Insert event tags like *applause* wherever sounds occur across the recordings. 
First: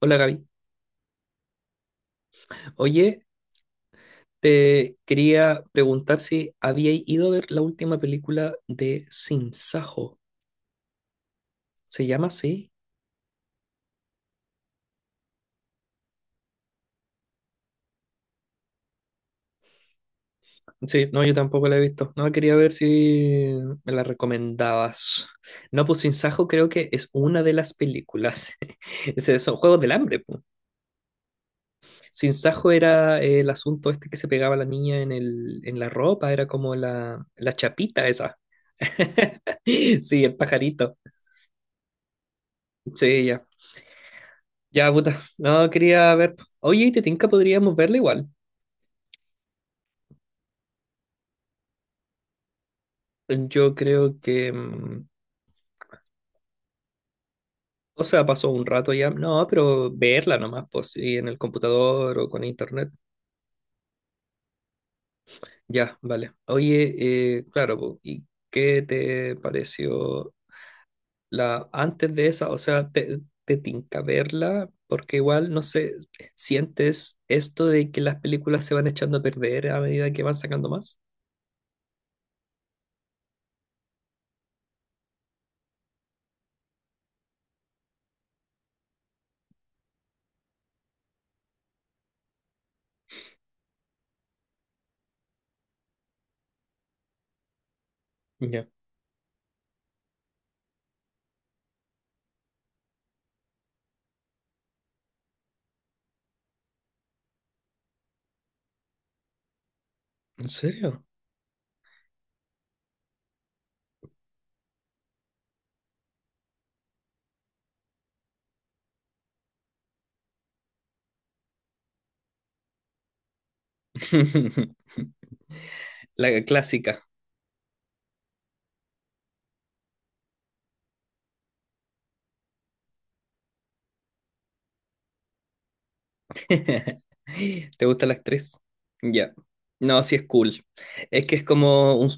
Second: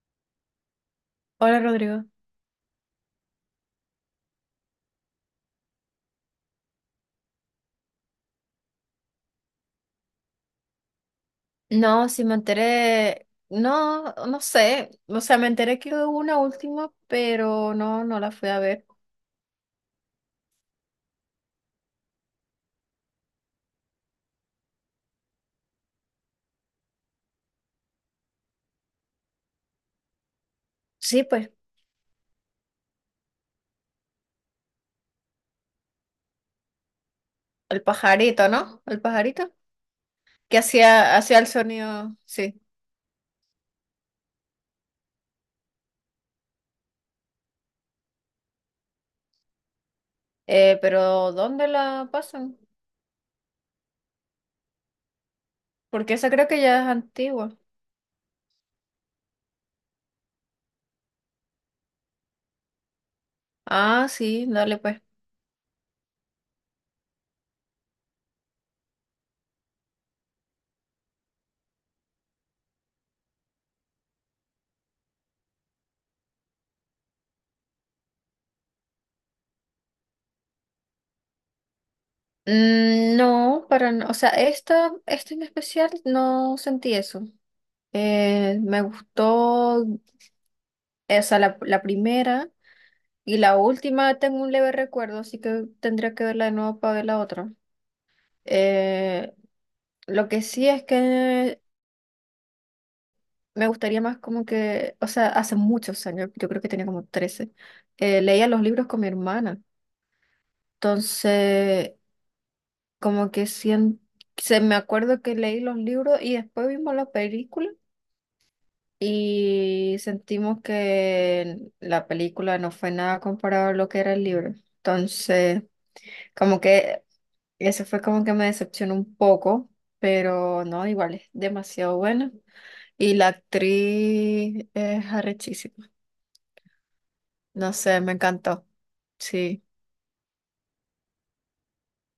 Hola, Gaby. Hola Rodrigo. Oye, te quería preguntar si había ido a ver la última película de Sin Sajo. ¿Se No, si llama me así? enteré, no, no sé, o sea, me enteré que hubo una última, pero no, no la fui a ver. Sí, no, yo tampoco la he visto. No, quería ver si me la recomendabas. No, pues Sin Sajo creo que es una de las películas. *laughs* Ese- Son Juegos del Hambre, pues. Sí, pues, Sin Sajo era el asunto este que se pegaba la niña en el, en la ropa, era como la el chapita esa. pajarito, ¿no? El pajarito, *laughs* Sí, el que pajarito. hacía el sonido, sí. Sí, ya. Ya, puta. No, quería ver. Oye, ¿y te tinca? Podríamos verla igual. Pero ¿dónde la pasan? Yo creo que. Porque esa creo que ya es antigua. O sea, pasó un rato ya. No, pero verla nomás, pues, sí, en el computador o con internet. Ah, sí, dale pues. Ya, vale. Oye, claro, po, ¿y qué te pareció la antes de esa? O sea, ¿te, te tinca verla? Porque igual, no sé, ¿sientes esto de que las películas se van echando a perder a medida que van sacando más? Mm, no, para, o sea, esta en especial no sentí eso. Me gustó, o sea, la primera. Y la última, tengo un leve recuerdo, así que tendría que verla de nuevo para ver la otra. Ya. Eh, lo que sí es que me gustaría más como que, o sea, hace muchos años, yo creo que tenía como 13, leía los libros con mi hermana. ¿En serio? Entonces, como que sien- se me acuerdo que leí los libros y después vimos la película y sentimos que la película no fue nada comparado a lo que era el libro. *laughs* Entonces, La como que clásica. eso fue como que me decepcionó un poco, pero no, igual es demasiado buena. Y la actriz es arrechísima. *laughs* No ¿Te sé, gusta me la actriz? encantó. Ya. Sí. No, sí es cool. Es que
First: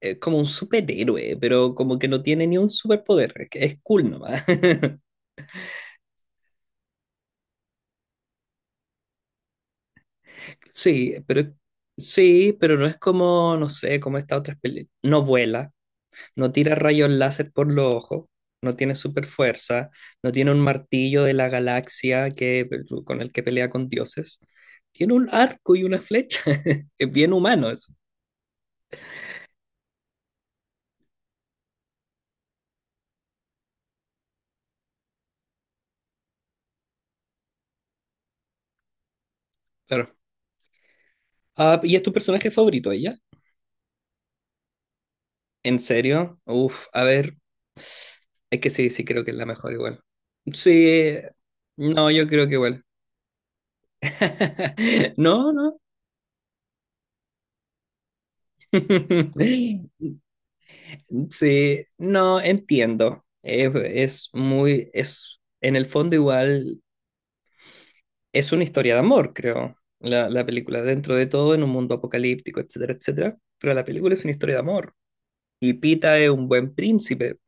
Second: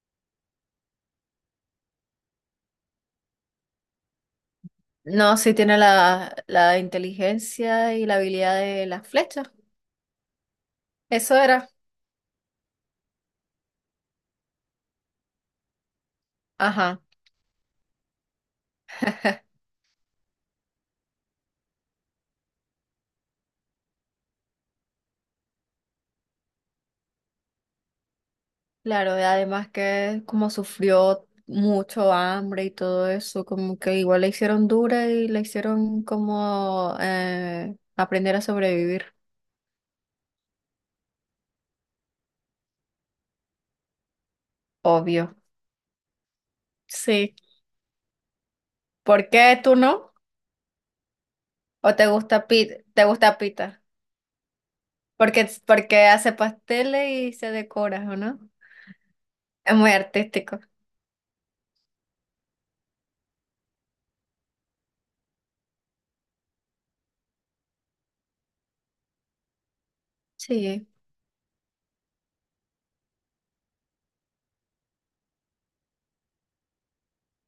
es como un superhéroe, pero como que no tiene ni un superpoder. Es, que es cool nomás. *laughs* No, sí tiene la inteligencia y la habilidad de las flechas. Sí, Eso pero era. sí, pero no es como, no sé, como esta otra película. No vuela, no tira Ajá. rayos láser por los ojos, no tiene super fuerza, no tiene un martillo de la galaxia que, con el que pelea con dioses. Tiene un arco y una flecha. *laughs* Es bien humano eso. Claro, y además que como sufrió mucho hambre y todo eso, como que igual la hicieron dura y la hicieron como aprender a sobrevivir. Claro. Ah, ¿y es tu personaje favorito ella? Obvio. ¿En serio? Uf, a Sí. ver, es que sí, sí ¿Por creo que es la qué mejor tú no? igual. Sí, ¿O te no, yo creo gusta que pita? igual. ¿Te gusta pita? *laughs* No, no. Porque hace pasteles y se decora, ¿o no? Es muy *laughs* artístico. Sí, no, entiendo. Es muy, es, en el fondo igual, es una historia de amor, creo, la película, Sí, dentro de todo, en un mundo apocalíptico, etcétera, etcétera, pero la película es una historia de amor. Y Pita es un buen príncipe.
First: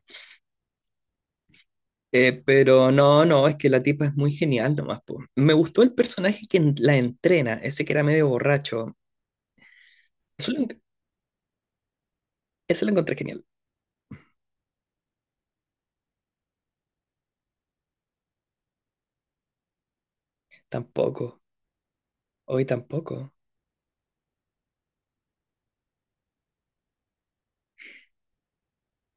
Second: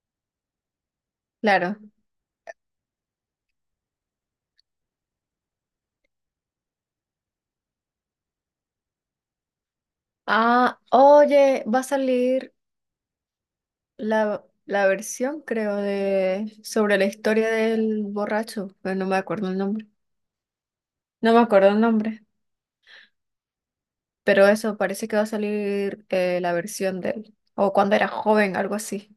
claro. Pero no, no, es que la tipa es muy genial nomás, po. Me gustó el personaje que en- la entrena, ese que era medio borracho. Eso lo, Ah, en- oye, va a salir eso lo encontré genial. La versión, creo, de sobre la historia del borracho, pero no me acuerdo el nombre. Tampoco, No me acuerdo el nombre, hoy tampoco. pero eso parece que va a salir, la versión de él. O cuando era joven, algo así.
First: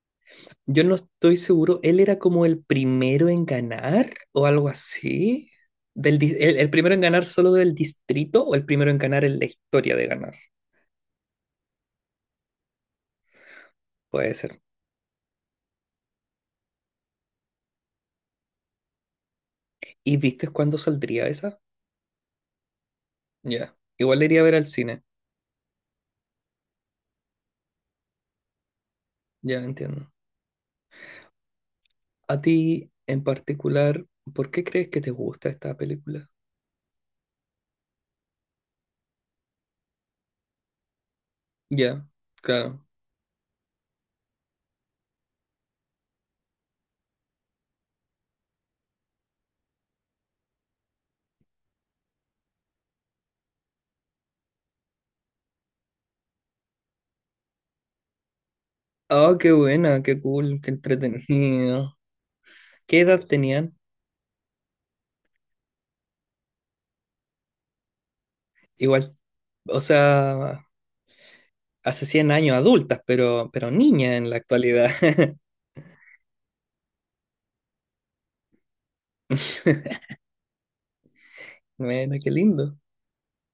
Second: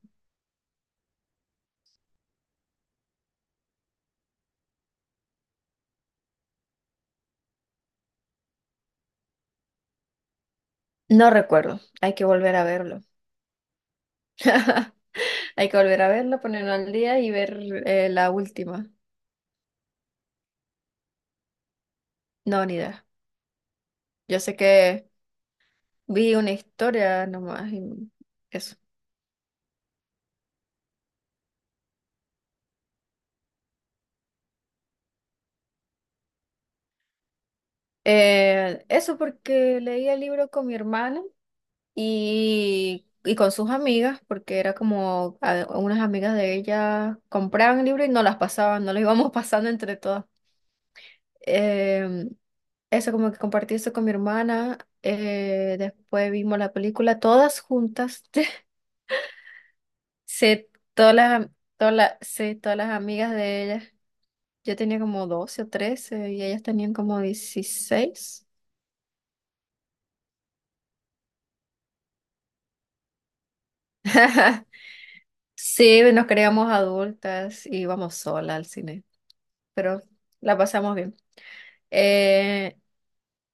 Yo no estoy seguro, él era como el primero en ganar o algo así. Del, dis- el primero en ganar solo del distrito o el primero en ganar en la historia de ganar. No recuerdo. Hay que volver a verlo. Puede ser. Hay que volver a verlo, ponerlo al día y ver, la última. ¿Y viste cuándo saldría esa? No, ni idea. Ya. Igual le Yo iría a ver sé al cine. que vi una historia nomás y eso. Ya entiendo. A ti en particular, ¿por qué crees que te gusta esta película? Eso porque leí el libro con mi hermana Ya, claro. Y con sus amigas, porque era como unas amigas de ella compraban el libro y no las pasaban, no las íbamos *laughs* pasando entre todas. Em, Eso, como que compartí eso con mi hermana. Después vimos la película todas juntas. *laughs* Ah, qué buena, qué cool, Sí, qué todas las, entretenido. Todas las ¿Qué edad amigas de tenían? ella. Yo tenía como 12 o 13 y ellas tenían como 16. Igual, o sea, hace 100 años adultas, pero niñas en la actualidad. Sí, nos creíamos adultas y íbamos sola al cine, pero *laughs* la pasamos bien. Bueno, qué lindo. Eh,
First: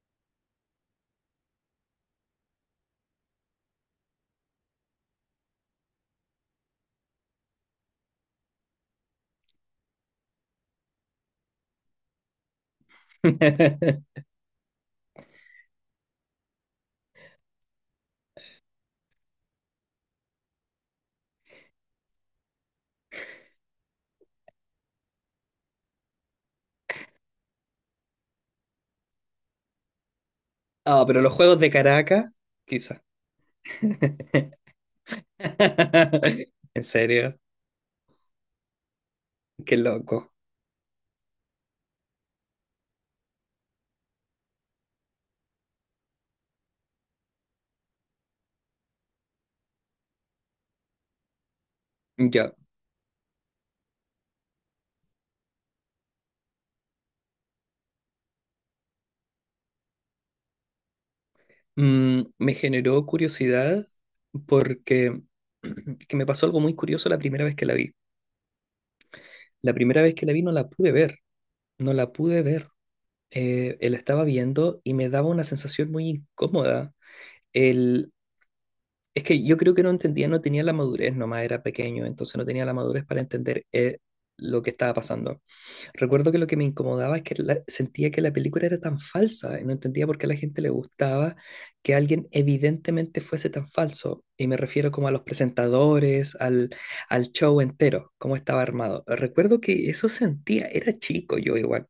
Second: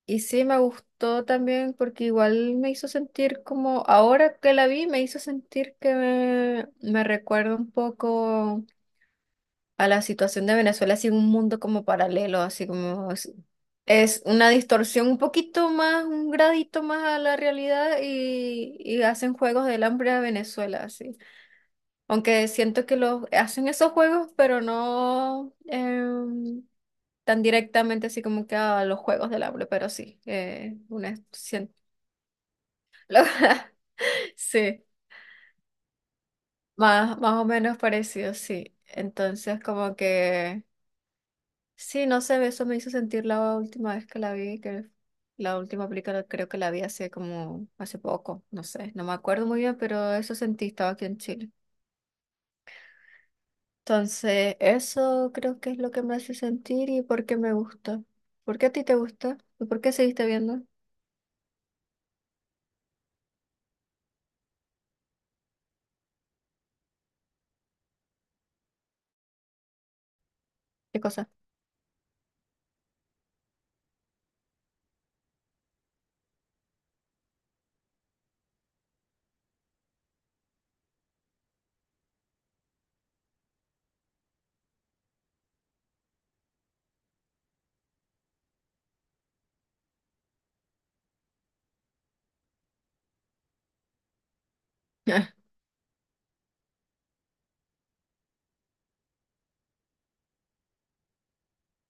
y sí, me gustó también porque igual me hizo sentir como, ahora que la vi, me hizo sentir que me recuerda un poco a la situación de Venezuela, así un mundo como paralelo, así como es *laughs* una distorsión un poquito más, un gradito más a la realidad y hacen juegos del hambre a Venezuela, así. Aunque siento que los hacen esos juegos, pero no tan directamente así como que a los juegos del hambre, pero sí, Ah, una, pero los juegos de Caracas, quizá. *laughs* lo- *laughs* sí, En más, más serio, o menos parecido, sí. Entonces qué como loco. que... Sí, no sé, eso me hizo sentir la última vez que la vi, que la última película creo que la vi hace como, hace poco, no sé, no me acuerdo muy bien, pero eso sentí, estaba aquí en Chile. Ya. Entonces, eso creo que es lo que me hace sentir y por qué me gusta. ¿Por qué a ti te gusta? ¿Y por qué seguiste viendo? Me generó curiosidad porque *clears throat* que me pasó algo muy curioso la primera vez que la vi. La primera vez que la vi no la pude ¿Qué ver, cosa? no la pude ver. La estaba viendo y me daba una sensación muy incómoda. El, es que yo creo que no entendía, no tenía la madurez, nomás era pequeño, entonces no tenía la madurez para entender lo que estaba pasando. Recuerdo que lo que me incomodaba es que la- sentía que la película era tan falsa y no entendía por qué a la gente le gustaba que alguien evidentemente fuese tan falso. Y me refiero como a los *laughs* presentadores, al, al show entero, cómo estaba armado. Recuerdo que eso sentía, era chico yo igual.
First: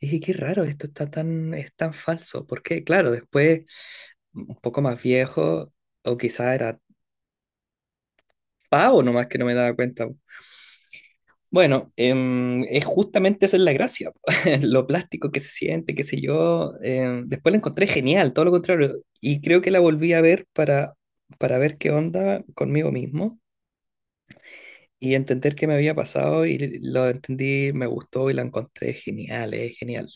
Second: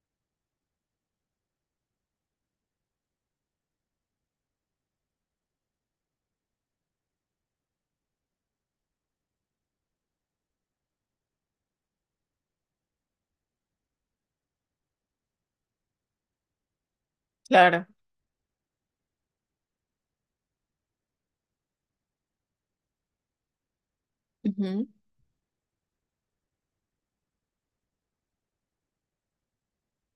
Y dije, qué raro, esto está tan, es tan falso. Porque claro, después, un poco más viejo, o quizá era pavo nomás que no me daba cuenta. Bueno, es justamente esa es la gracia, *laughs* lo plástico que se siente, qué sé yo. Después la encontré Claro. genial, todo lo contrario. Y creo que la volví a ver para ver qué onda conmigo mismo Ujú. y entender qué me había pasado y lo entendí, me gustó y la encontré genial, es genial.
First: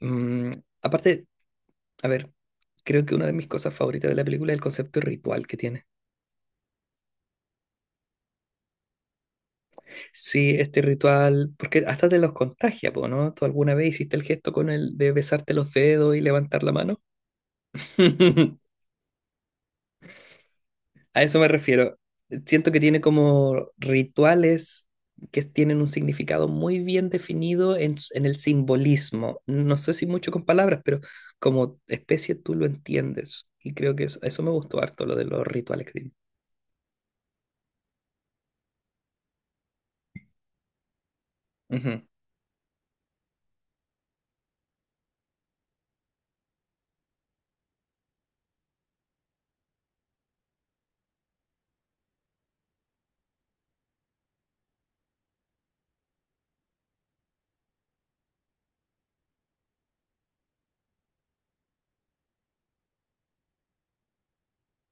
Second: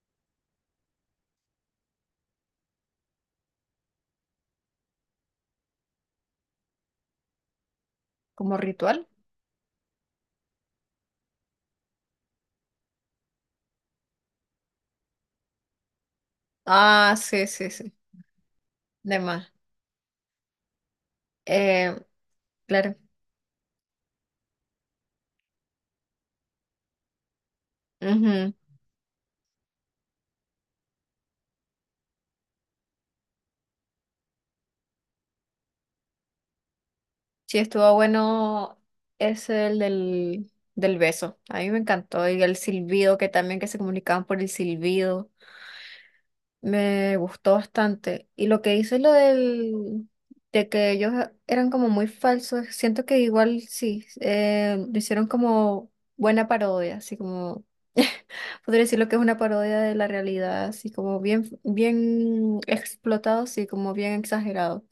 Mm, Aparte, a ver, creo que una de mis cosas favoritas de la película es el concepto de ritual que tiene. ¿Como ritual? Sí, este ritual, porque hasta te los contagia, po, ¿no? ¿Tú alguna vez hiciste el gesto con el de besarte los dedos y levantar la mano? Ah, sí, sí, sí. *laughs* De más. A eso me Eh, refiero. Siento que claro. tiene como rituales que tienen un significado muy bien definido en, s- en el Ujú. simbolismo. No sé si mucho con palabras, pero como especie tú lo entiendes. Y creo que eso me gustó harto, lo de los rituales que tiene. Sí, estuvo bueno, es el del beso. A mí me Ujú, encantó. Y el silbido, que también que se comunicaban por el silbido. Me gustó bastante. Y lo que hizo lo del, de que ellos eran como muy falsos, siento que igual sí, lo hicieron como buena parodia, así como, *laughs* podría decir lo que es una parodia de la realidad, así como bien, bien explotado, así como bien exagerado.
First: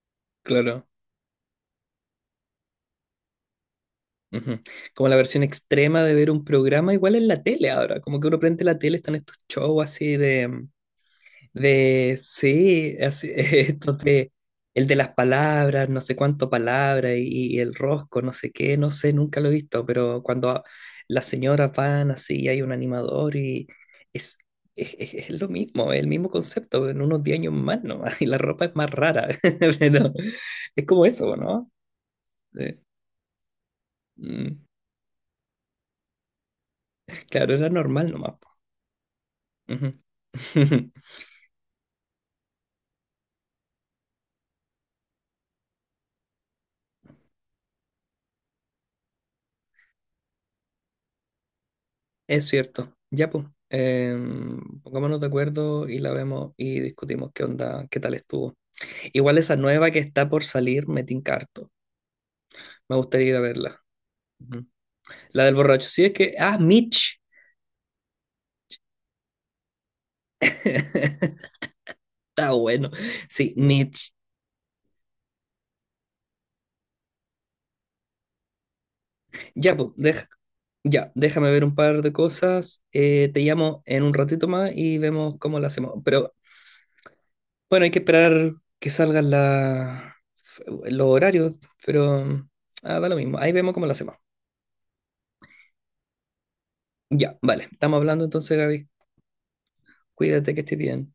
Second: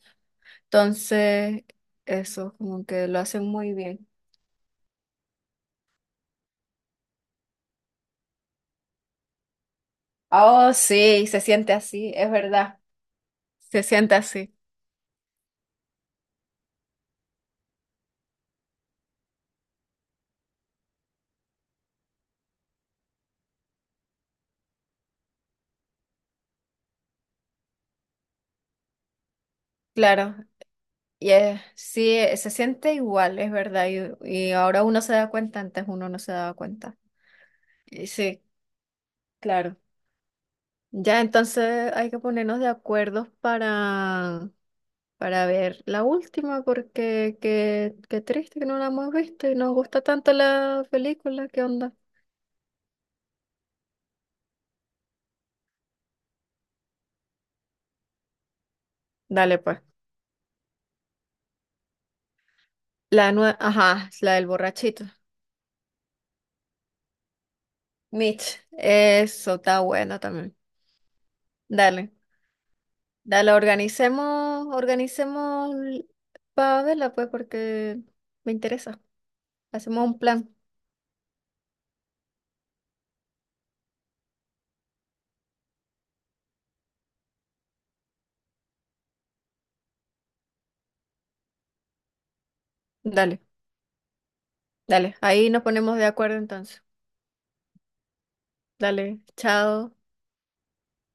claro. Entonces, eso, como que lo hacen muy bien. Ujú. Como la versión extrema de ver un programa, igual en la tele ahora, como que uno prende la tele, están estos shows así Oh, sí, se siente así, de, es verdad. sí, así, *laughs* Se estos siente de, así, el de las palabras, no sé cuánto palabra y el rosco, no sé qué, no sé, nunca lo he visto, pero cuando a- las señoras van así, y hay un animador y es, es, es lo mismo, es el mismo concepto, en unos 10 años más nomás, *laughs* y la ropa es más rara, *laughs* pero claro. es como Y eso, ¿no? Se Eh, siente igual, es verdad. Y mm, ahora uno se da cuenta, antes uno no se daba cuenta. claro, era Y normal nomás. sí, claro. Ujú. *laughs* Ya, entonces hay que ponernos de acuerdo para ver la última, porque qué, qué triste que no la hemos visto y nos gusta tanto la película, ¿qué onda? Es cierto. Ya, pues. Pongámonos de acuerdo y la vemos y discutimos qué onda, qué tal estuvo. Igual esa Dale, pues. nueva que está por salir, me tinca harto. Me gustaría La ir a verla. ajá, la del Ujú. borrachito. La del borracho. Sí, es que. Ah, Mitch. Mitch, eso está bueno también. *laughs* Dale, Está bueno. Sí, dale, Mitch. organicemos, organicemos para verla, pues, porque me interesa. Ya, pues, Hacemos un deja- plan. ya, déjame ver un par de cosas. Te llamo en un ratito más y vemos cómo la hacemos. Pero bueno, hay que esperar que salgan la, los horarios, pero ah, da lo mismo. Dale, Ahí vemos cómo lo hacemos. dale, ahí nos ponemos de acuerdo entonces. Ya, vale. Estamos hablando entonces, Gaby. Dale, chao. Cuídate que estés bien.